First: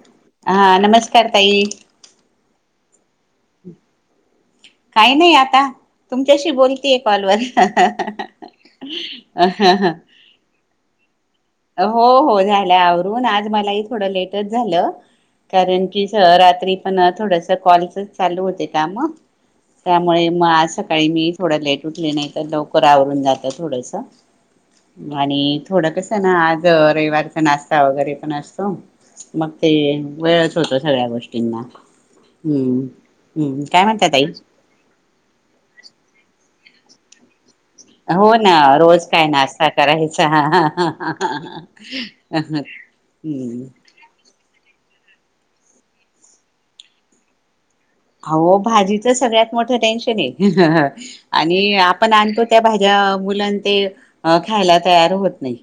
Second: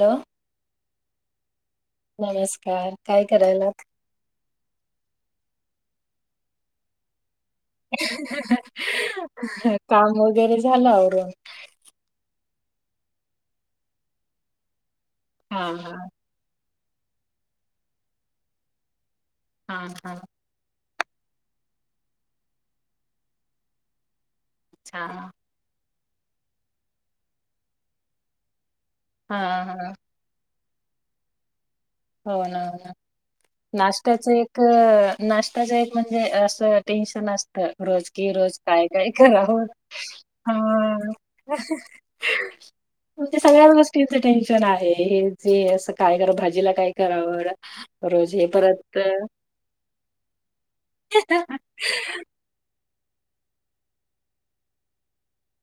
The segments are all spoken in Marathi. हॅलो हा नमस्कार ताई, नमस्कार काय करायलात. काही नाही आता, तुमच्याशी बोलतेय कॉलवर, काम वगैरे झालं आवरून, हो हो झालंय आवरून, आज मलाही थोडं लेटच झालं. हा कारण हा की स रात्री. पण थोडस कॉलचच चालू होते काम. हा हा त्यामुळे मग असं सकाळी मी थोडं लेट उठले, नाही तर लवकर आवरून जाते थोडस. अच्छा हा आणि थोडं कस, ना आज रविवारचा नाष्टा वगैरे पण असतो. मग ते हा वेळच. होत सगळ्या गोष्टींना. हो ना, हो हम्म ना, हम्म काय म्हणता ताई नाष्ट्याचं एक नाश्त्याचं एक म्हणजे. टेन्शन असतं. तर रोज की, हो ना रोज काय-काय काय कराव नाश्ता करायचा हा तुमच्या हम्म सगळ्याच गोष्टीच टेन्शन. रोजच आहे, हे जे अस काय करू भाजीला काय. कराव. आहो भाजीच सगळ्यात मोठं टेन्शन आहे, आणि आपण आणतो त्या भाजी त्या मुलां ते खायला तयार होत नाही.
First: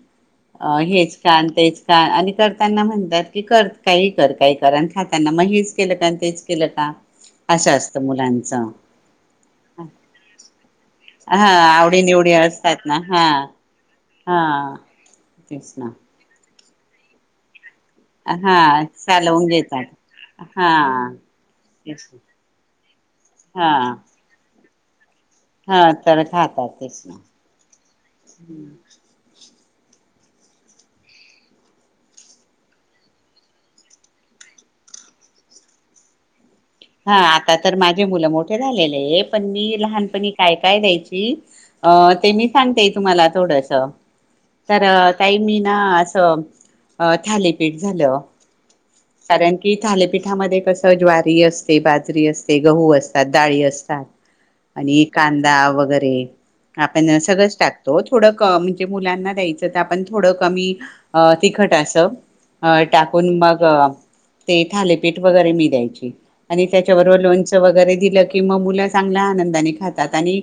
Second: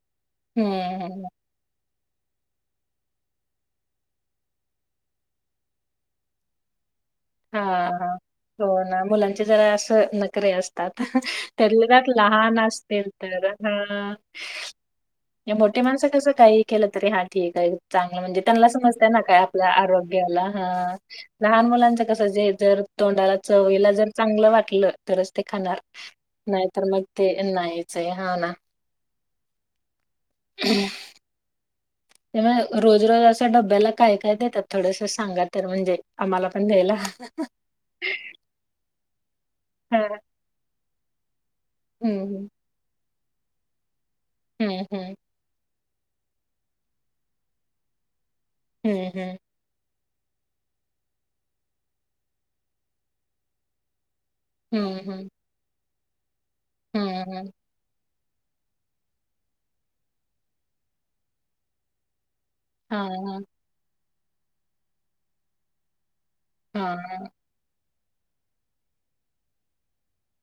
अ हेच हम्म का, आणि तेच का. का आणि करताना म्हणतात, की कर, काहीही कर, काही कर, आणि खाताना मग हेच केलं का तेच केलं का. हा असं असतं हा हो मुलांचं ना मुलांचे जरा अस नकरे असतात. हा त्यातल्या आवडी त्यात निवडी लहान असतात ना असतील हा तर हा. हा तेच मोठे ना माणस कस काही केलं तरी हा ठीक आहे. चांगलं म्हणजे हा त्यांना समजत ना काय चालवून आपल्या घेतात आरोग्याला ह हा लहान मुलांच. तेच कस जे जर तोंडाला चवईला हा जर चांगलं वाट टलं तरच ते खाणार हा तर नाही खातात तर तेच मग ना ते नाहीच आहे हा ना. [inaudible] ते म रोज रोज असं डब्याला काय काय देतात? थोडस सांगा तर म्हणजे आम्हाला पण द्यायला हा आता तर माझे मुलं मोठे झालेले पण मी लहानपणी काय काय द्यायच [unintelligible] अ ते मी हम्म सांगते तुम्हाला. थोडस. तर हम्म हम्म ताई मी ना असं थालीपीठ झालं. हम्म हम्म कारण की थाली पिठामध्ये कस ज्वारी असते, बाजरी असते, गहू असतात, डाळी असतात. हम्म आणि हम्म कांदा वगैरे. ते. हम्म आपण हम्म हम्म सगळंच टाकतो. थोड म्हणजे मुलांना द्यायच तर आपण थोडं कमी तिखट अस अ हा टाकून हा मग ते थालेपीठ वगैरे मी द्यायचे. आणि त्याच्यावरब हां. लोणच वगैरे दिलं की मग मुलं चांगल्या आनंदाने खातात आणि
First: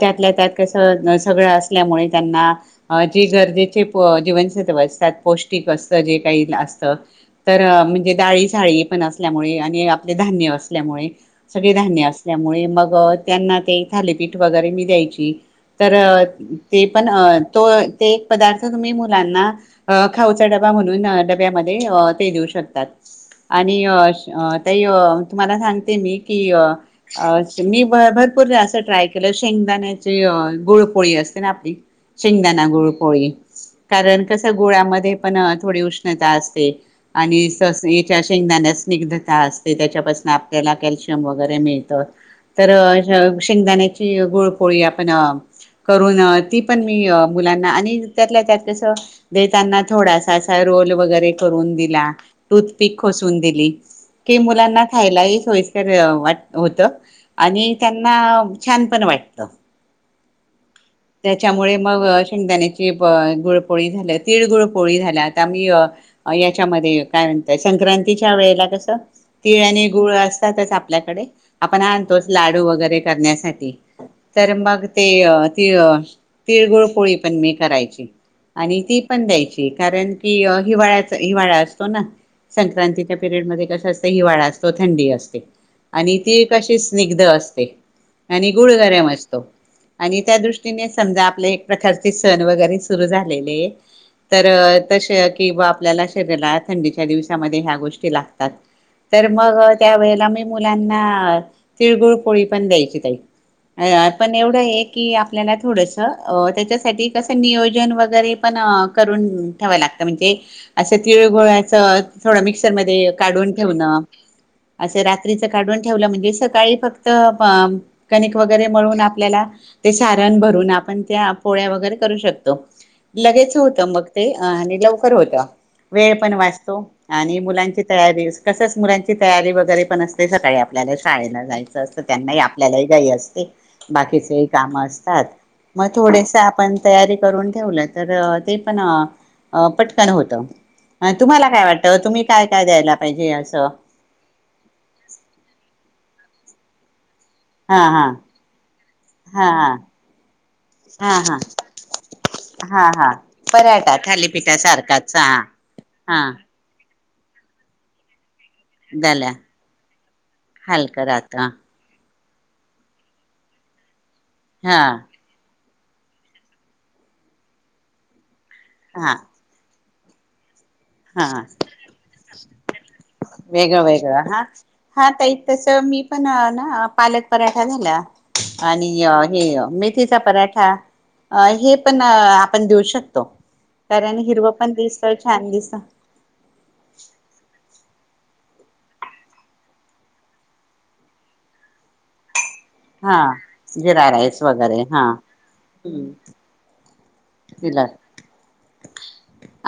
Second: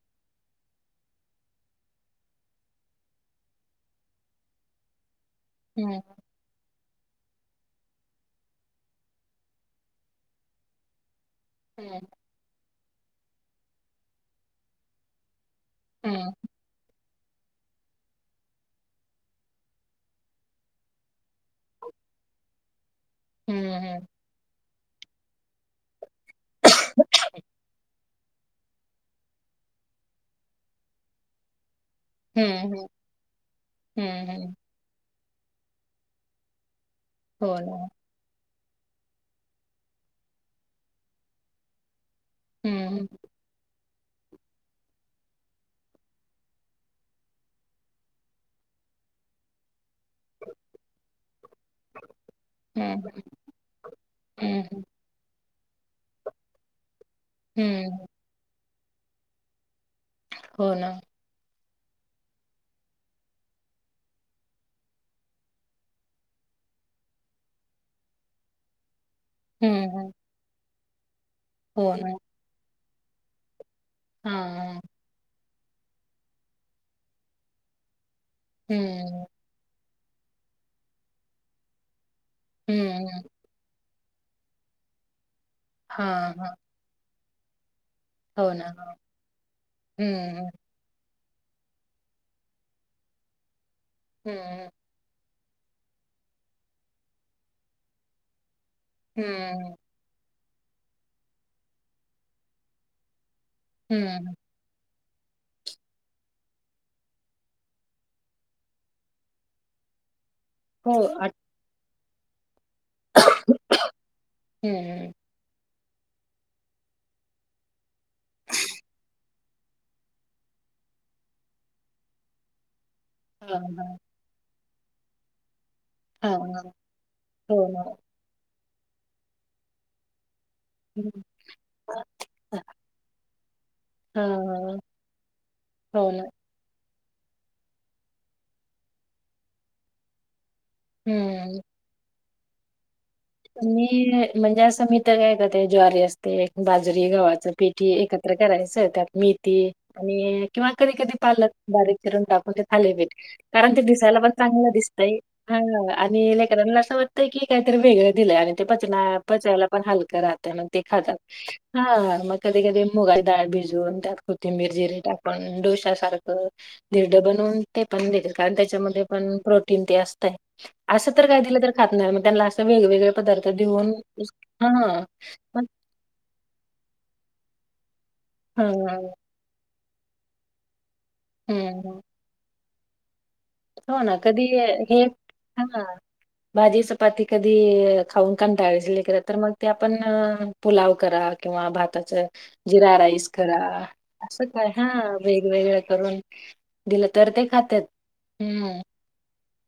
त्यातल्या त्यात कसं सगळं असल्यामुळे त्यांना जे गरजेचे जीवनसत्व असतात. पौष्टिक असतं, हं. जे काही असतं तर म्हणजे डाळी साळी पण असल्यामुळे आणि आपले धान्य असल्यामुळे. सगळे हं. धान्य असल्यामुळे मग त्यांना ते थालीपीठ वगैरे मी द्यायची. तर हं. ते पण तो ते एक पदार्थ तुम्ही मुलांना खाऊचा डबा म्हणून डब्यामध्ये ते देऊ शक तात. हं, आणि अ. हं. ताई तुम्हाला सांगते मी की मी भरपूर दा अस ट्राय केलं शेंगदाण्याची गुळपोळी असते ना आपली. शेंगदाणा हं, हं. गुळ पोळी कारण हं, कस हं. गुळामध्ये. पण थोडी उष्णता असते. आणि. हो ना. तस ही त्या शेंगदाण्यात. निग्धता असते, त्याच्यापासून आपल्याला कॅल्शियम वगैरे मिळतं. तर हं, हं. शेंगदाण्याची. गुळपोळी आपण करून ती पण मी मुलांना आणि त्यातल्या त्यात कसं देताना थोडासा असा रोल वगैरे करून दिला. टूथपिक हं, खोसून दिली की हं. मुलांना खायलाही. तर वाट होत. आणि हं. त्यांना. छान पण वाटत हो ना. त्याच्यामुळे मग शेंगदाण्याची गुळपोळी झाल्या तीळ गुळपोळी झाल्या आता मी हीयाच्यामध्ये कायमचय संक्रांतीच्या वेळेला कसं तिळ आणि हं, हं. गुळ असतातच आप आपल्याकडे हो आपण ना. आणतोच लाडू वगैरे करण्यासाठी. तर हां. मग ते. तिळ तिळगुळ पोळी पण मी करायची. आणि ती हं. पण द्यायची. कारण की हिवाळ्याच हिवाळा अस हो ना. संक्रांतीच्या हं. पिरियड मध्ये कसं असत. हिवाळा असतो, थंडी असते. आणि हां, ती हां. कशी स्निग्ध असते. आसते. आणि हो ना. गुळ गरम असतो, आणि त्या हं. दृष्टीने समजा. आपले एक प्रकारचे सण वगैरे सुरू झालेले तर हं. तशा कि बा आपल्याला शरीरात थंडीच्या दिवसामध्ये ह्या गोष्टी लागतात. तर मग हं. त्या वेळेला मी मुलांना तिळगुळ पोळी पण, द्यायची ताई. अ हं. पण एवढं एक की, आपल्याला थोडंसं तेच्यासाठी कसं नियोजन? वगैरे पण करून ठेवाय लागतं म्हणजे हो. आसे तिळ आठ गुळा अ थोडा मिक्स मिक्सरमध्ये काढून ठेवन, आस हं. रात्रीच काडून ठेवल म्हणजे सकाळी फक्त प प कणिक वगैरे मळून आपल्याला ते सारण भरून, आपण त्या पोळ्या वैगरे करू शकतो. हां, लगेचं होतं हां. मग ते अ आणि लवकर होत वेळ पण हां, वाच हां. आणि हो ना. मुलांची तयारीस तसच मुलांची तयारी वगैरे पण असते. स काही आपल्याला हं. शाळेला जायच असत, त्यांनाही हां, आपल्यालाही घाई असते, बाकीचे काम हां. असतात, मग हो ना. थोडस आपण. तयारी करून ठेवलं तर ते पण पटकन होत. तुम्हाला हं. काय वाटतं तुम्ही. काय काय द्यायला. पाहिजे असं मी म्हणजे असं मी तर काय करते ज्वारी असते. ते एक बाजरी गव्हाच. च हा पीठ हा एकत्र करायचं त्यात हा मेथी आणि किंवा हा कधी-कधी हा पालक बारीक चिरून टाकून ते हा थालिपिट हा कारण ते पराठा दिसायला पण थालीपीठा चांगलं दिसतय, सारखाच हा हा आणि लेकरांना आस वा. ते काय तर वेगंळ. दिल्या. ते पचना झाल्या पचायला पण हलकं राहतय मग ते हलकं खातात, राहत हा. कधी-कधी मुगाचीडाळ भिजवून त्यात. कोथंबीर, हा जिरे टाकून ढोशा ढोश्या सारखं धिरड बनवून ते पण दिल. कारण त्याच्यामध्ये हा पण प्रोटीन. प्रोटीन तेन असतय. असं तर काय दिलं तर खात नाही, मग त्यांना अस. चव वेगळी-वेगळी. वेगळ-वेगळं हा, हा, ताई मग तस मी पण ना पालक पराठ काय झाल्या? आणि हे हां. मी मेथीचा पराठा. अ हे पण आ. आपण देऊ शकतो. होना कारण कधी हिरवं पण हे, दिसत छान दिसत ह, भाजी चपाती कधी खाऊन कंटाळली असली लेकरं, तर मग ते आपण पुलाव करा किंवा भाताच जिरा हा राईस करा जिरा राईस असं काय वगैरे हा वेगवेगळ करून. दिलं तर ते खात्यात. दिलं हम्म.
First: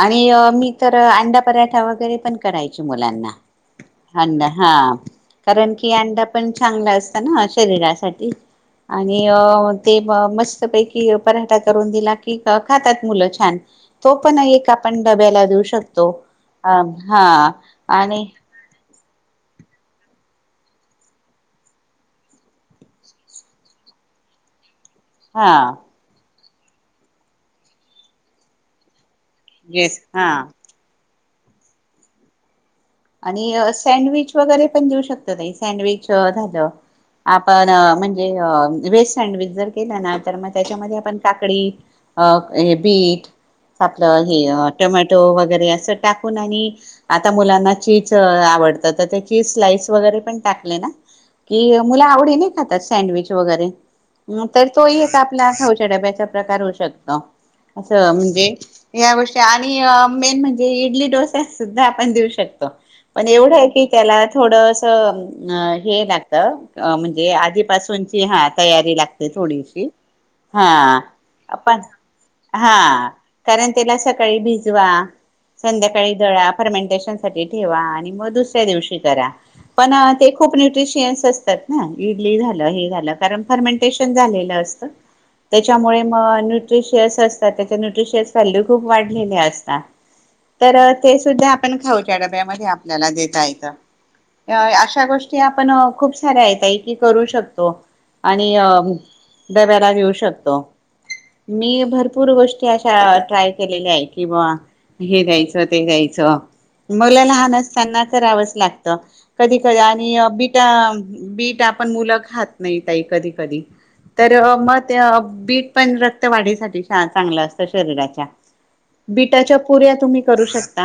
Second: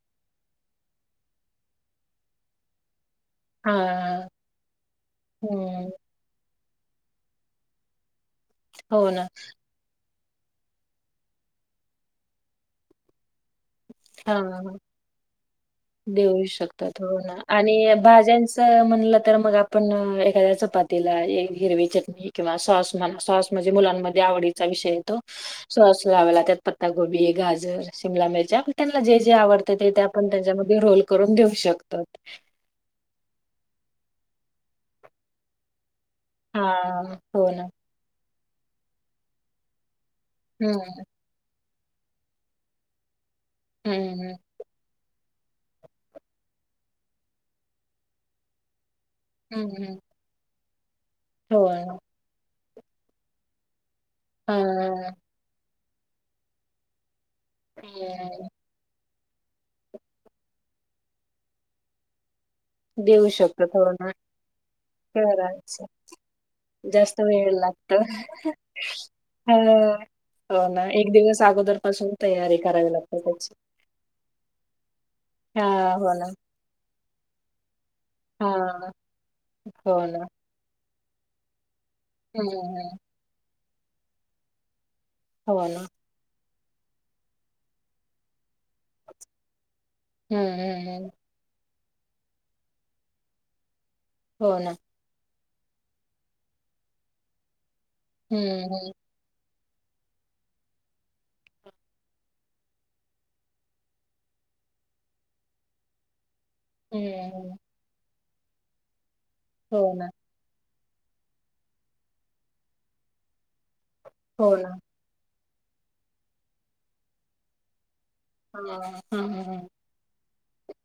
आणि मी तर अंडा पराठा वगैरे पण करायच मुलांना. हां. अंडा हा कारण हं. की अंडा पण. चांगलं असतं ना शरीरासाठी. हो आणि ना. अ ते मस्तपैकी पराठा करून दिला. की खातात मुलं छान. तो पण हां. एक आपण डब्याला देऊ शकतो, देऊ अ शकतात हो हा ना आणि. भाज्यांचं म्हणलं तर मग आपण एखाद्या चपातीला हिरवी चटणी किंवा सॉस म्हणा सॉस म्हणजे मुलांमध्ये आवडीचा विषय. हा सॉस लावायला त्यात पत्ता गोबी, गाजर, शिमला मिरच्या त्यांना द्यायची. जे आवडतय येस ते आपण हा त्यांच्यामध्ये रोल करून देऊ शकतात. आणि सँडविच वगैरे पण देऊ शकतो ताई, सँडविच त झाल हा हो ना आपण म्हणजे. ते म्हणजे व्हेज सँडविच जर केला ना. तर मग त्याच्यामध्ये हम्म आपण काकडी. अ हे बीट. आपलं हम्म हे टोमॅटो. टोमॅटो वगैरे अस टाकून आणि आता मुलांना चीज आवडत. आता ते चीज हम्म स्लाईस हम्म वगैरे पण टाक टिकलय ना. हो की ना मुलं आवडीने खातात सँडविच वगैरे. तर तोही हा आता आपला डब्याचे प्रकार होऊ शकतो. असं म्हणजे या गोष्टी आणि मेन म्हणजे इडली डोसा सुद्धा आपण देऊ शकतो. पण देऊ एवढं शकतात की हो ना त्याला थोड असं करायचं हे लागत, जास्त म्हणजे वेळ लागतो आधीपासूनची हा तयारी लागते हा. थोडीशी, ह हो ना. एक दिवस अगोदरपासून तयारी करावी हा लागते त्याची. कारण त्याला सकाळी भिजवा हां, हो संध्याकाळी ना. दळा फर्मेंटेशन ठेवा आणि मग दुसऱ्या हां. दिवशी करा. पण हो ना. ते खूप न्यूट्रीशी. [unintelligible] असतात. हा इडली हं, झालं हे हं. झालं कारण फर्मेंटेशन झालेलं असतं. हो ना. त्याच्यामुळे म आणि न्यूट्रिशियस [unintelligible] असता त्याचे न्यूट्रिशियस व्हॅल्यू खप वाढलेल्या असता. हं, तर हं, हं. ते सुद्धा पण खा [unintelligible] त्य डब्यामध्येध आपल्याला देता येतं. हो ना. यय आशा गोष की आपण खूप साऱ्या [unintelligible] की करू शकतो. आणि हं, अ. हं. डब्याला देऊ शकतो. मी भरपूर गोष्टी अशा ट्राय केलेल्या आहे की बुवा हे द्यायचं ते द्यायचं. मुलं हं, लहान हं. असतांना. करावंच लागत. कधी कधी हो ना. आणि अ बी त्या बीट आपण मुलं खात नाहीत ताई कधी कधी तर हो ना. म त्या बीट पण रक्त वाढीसाठी चा चांगलं असतं शरीराात. त्या हां, हां, हां, बिटाच्या हां. पुऱ्या तुम्ही करू शकता.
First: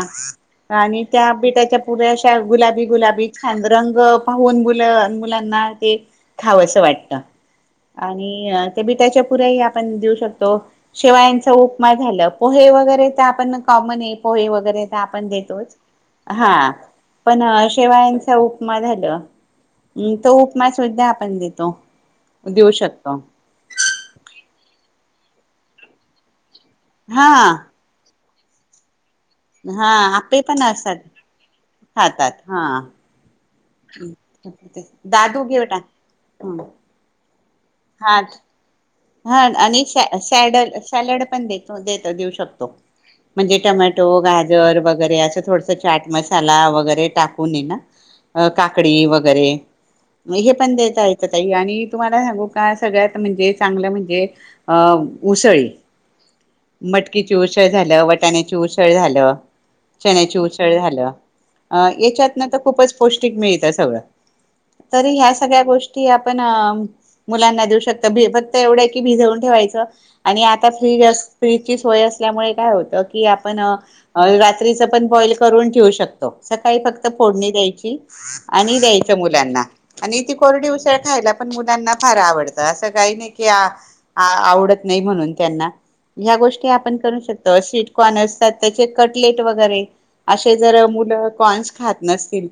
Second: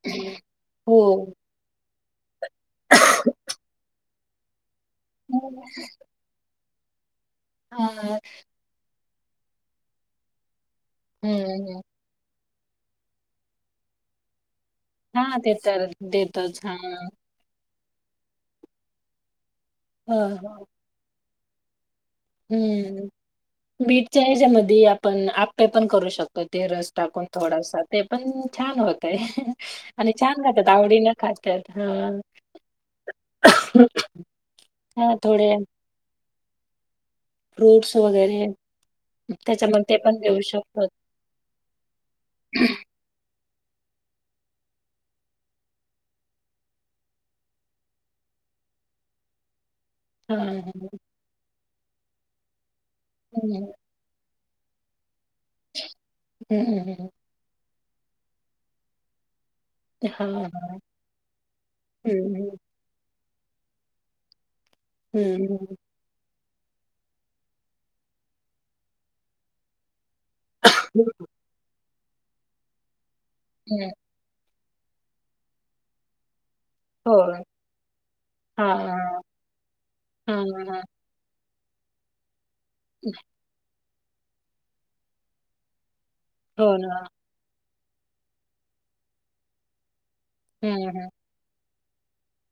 आणि त्या हो. बीटाच्या पुऱ्या अशा गुलाबी गुलाबी खान रंग पाहून मुलं लहन मुलांना ते खावसं [unintelligible] वाटत. हां. आणि अ ते बीटा त्याच्या प पुरही आपन देऊ शकतो. शिवाय यांचा हं, हं. उपमा झालं. पोहे वगैरे ते आपण कॉमन हे पोहे वगैरे. [unintelligible] आपन दे चारत देतच हा. अ शेवायांचा उपमा झालं. अम्म तो उपमा सुद्धा पन देतो. देऊ हम्म शकतो. बीट च्या ह्याज्यामध्ये [unintelligible] पण आप्पे पण करू शक पणं ते रस टाकून हा थोडासा ते पण छान होत. तय हा आणि आपे छान पण खातात, असतात आवडीनं खात्यात. खातात हा. हां, दादू थोडे घे बेटा. हं. फ्रुट्स वगैरे हां आणि त्याच्यामध्ये ते सॅ पण देऊ सॅडल शकतो. सॅलड पण देतो देतात देऊ शकतो. म्हणजे टोमॅटो, गाजर वगैरे असं थोडसं चाट मसाला वगैरे टाकून येे ना काकडी वगैरे म हां, हे पण हां. देता येत ताई आणि तुम्हाला [unintelligible] सगळ्यात हं, म्हणजेच चांगलं म्हणजे [inaudible] उसळी, हं, हं, हं. मटकीची उसळ झालं, वटाण्याची उसळ झालं. हां, चण्याची हां. उसळ झालं, अ हं, याच्यातनं हं. तर खूपच पौ ठीक मिळतं सगळं. तरी ह्या हं, सगळ्या हं. गोष्टी आप ण मुलांना देऊ शकतं [unintelligible] एवढं आहे की भिजवून ठेवायचं. आणि आता फ्री अस फ्री ची सोय असल्यामुळे काय होतं कि आपण हं. रा त्रीच पण बॉईल करून ठेवू शकतो. सकाळी फक्त हो. फोडणी द्यायची हां, आणि द्यायचं हां. मुलांना आणि ती हां, कोरडी हां. उसळ खायला पण मुलांना फार आवडते. असं काही नाही ना आवडत नाही म्हणून त्यांना ह्या गोष्टी हो आपण ना. करू शकतो. अशी- - कॉनर्सतात त्याचे कटलेट वगैरे असे हं, जर हं. मुलं कॉन्स खात नसतील.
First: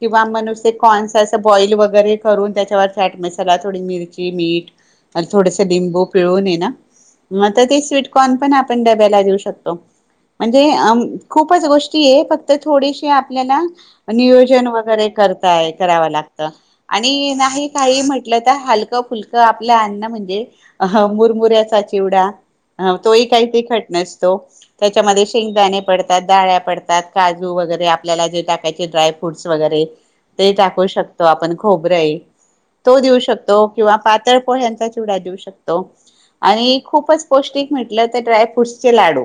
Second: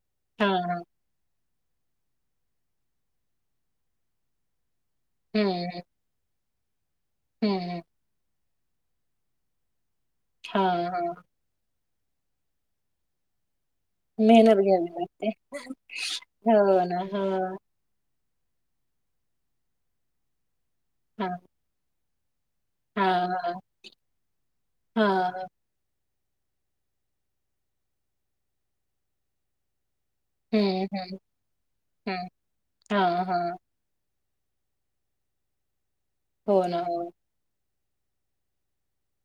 किंवा हां, मणुके हां. कॉनर्सस बॉईल वगैरे करून त्याच्यावर फॅट मसाला थोडी मिरची, मीठ आणि हं, थोडसे हं. लिंबू पिळून येना म हं, आता ते हं. स्वीटकॉनपण आ पण डब्याला देऊ शकतो. म्हणजे हां, अम हां. खूपच गोष - - की हे फक्त थोडीशी आपल्याला. मेहनत नियोजन घ्यावी वगैरे लागते. करताय, कराव लागत, हो ना. आणि हां, नाही काही म्हन ल कुठलेतर हलकं-फुलकं आपले अन्न की म्हणजे. हा हां. मुरमुऱ्याचा चि चिवडा. ह तोही हां, काही हां. तिखट नसतो, त्याच्यामध्ये हां. शेंगदाणे पडत पडत्यात, डाळ्या पडतात, काजू वगैरे आपल्याला जे टाकायचे ड्राय फ्रूटस वगैरे. ते टाकू हं, हं. शकतो आपण खोबरे हे, हि, हं. तो देऊ हां, हां. शकतो किंवा पा पातळ पोह्यांचा चिवडा. चिवडा देऊ शकतो. हो ना, आणि हो. खूपच पौष्टिक. म्हटलं तर ड्रायफ्रूट चे लाडू.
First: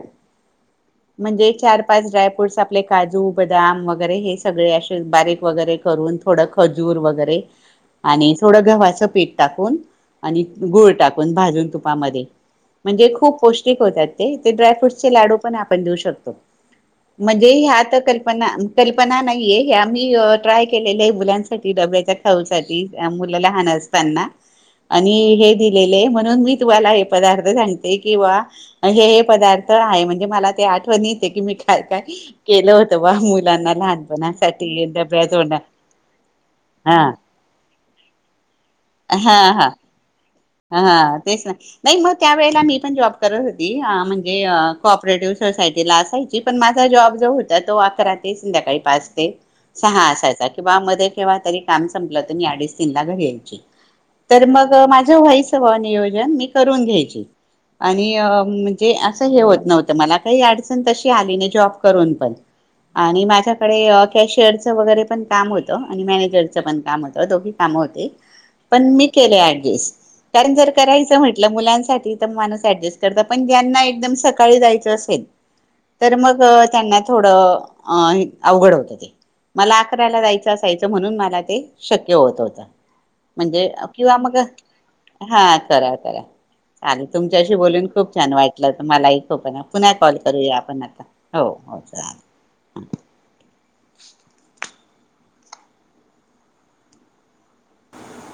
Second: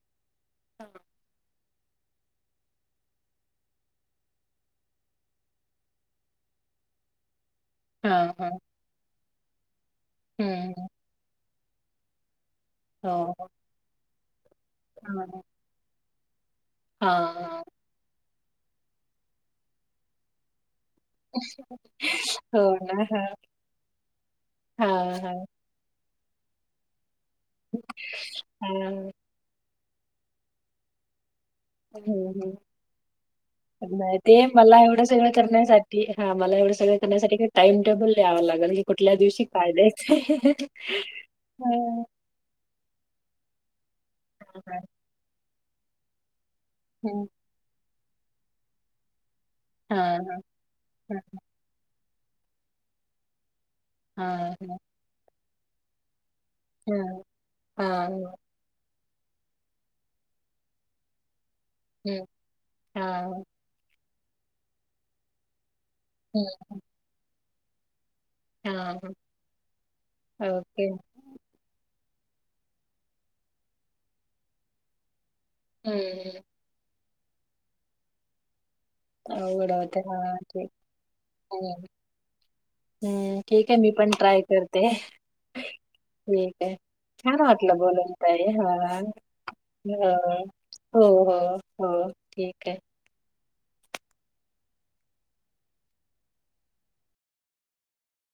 म्हणजे चार. पाच ड्रायफ्रूट्स आपले काजू, बदाम, वगैरे हे सगळे असे बारीक वगैरे करून, थोडं खजूर वगैरे. आणि हां, हां. थोडं गव्हाचं पिठ. टाकून. आणि हं, हं. गूळ टाकून भाजून तुपामध्ये. हो, म्हणजे खूप हो. पौष्टिक होत्यात. एक ते ड्रायफ्रूट चे हां, लाडू पण आपण देऊ शकतो. त म्हणजे हां. ह्या तर क पण कल्पना नाहीये हे आम्ही ट्राय [unintelligible] केलेले मुलांसाठी डबे तर खाऊ हो साठी ना. हां. मुलं लहान असताना आणि हां, हां, हे केले म्हणून मी तुम्हाला पदार्थ सांगते किंवा हे हां. हे पदा तर आहे म्हणजे मला ते आठवणी. ह्ं मुलांना हुं नाही ते मला लहानपणासाठी एवढं डब्या सगळं तोंडा करण्यासाठी, हा मला एवढं सगळं हा करण्यासाठी काही टाइम टेबल लिहावं लागेल, की कुठल्या हा दिवशी हा काय द्यायचंय. हा तेच ना, नाही हां, मग त्यावेेळेला ती पण जॉब करत होती हां म्हणजे हां, कोऑपरेटिव्हज. सोसायटीला असायचे. पण माझा जॉब हं. जो होता तो अकरा ते संध्याकाळी पाच ते सहा हां, हां, असायचा किंवा मध्ये हां. केंव्हा तरी काम. संपलं तर मी अडिच तीनला घरी यायचे. तर हां, मग हां. माझ. हाय सगळ नियोजन मी. करून घ्यायची हां, आणि हां. अं म्हणजे. हे होत नव्हतं मला, काही अडचण तशी आली नाही जॉब करून हं. पण आणि हां. माझ्याकडे अं त्या शेअरचं वगैरे पण काम होत. आणि हं. मॅनेजरचं पण काम होतं, दोघी काम होते. पण हां, मी हां. केले ऍडजेस्ट. कारण जर ओके. करायचं म्हटलं, मुलांच [unintelligible] माणूस ॲडजेस्ट करत पण ज्यांना एकदम सकाळी जायचं असेल हं, तर मग हं. त्यांना थोडं अ हि अवघड होत. अवघड मला होतं. अकराला हां, जायच ठीक. असायचं म्हणून मला ते हं, शक्य होत होत हं. म्हणजे ठीक आहे, मी पण किंवा मग ट्राय करते. हा चला चला ठीक आहे. चालेल छान तुमच्याशी वाटलं बोलून खूप छान ताई. वाटलं हां, तुम्हाला [unintelligible] पुन्हा हो. कॉल करूया आपण आता हो हो चालेल. [unintelligible]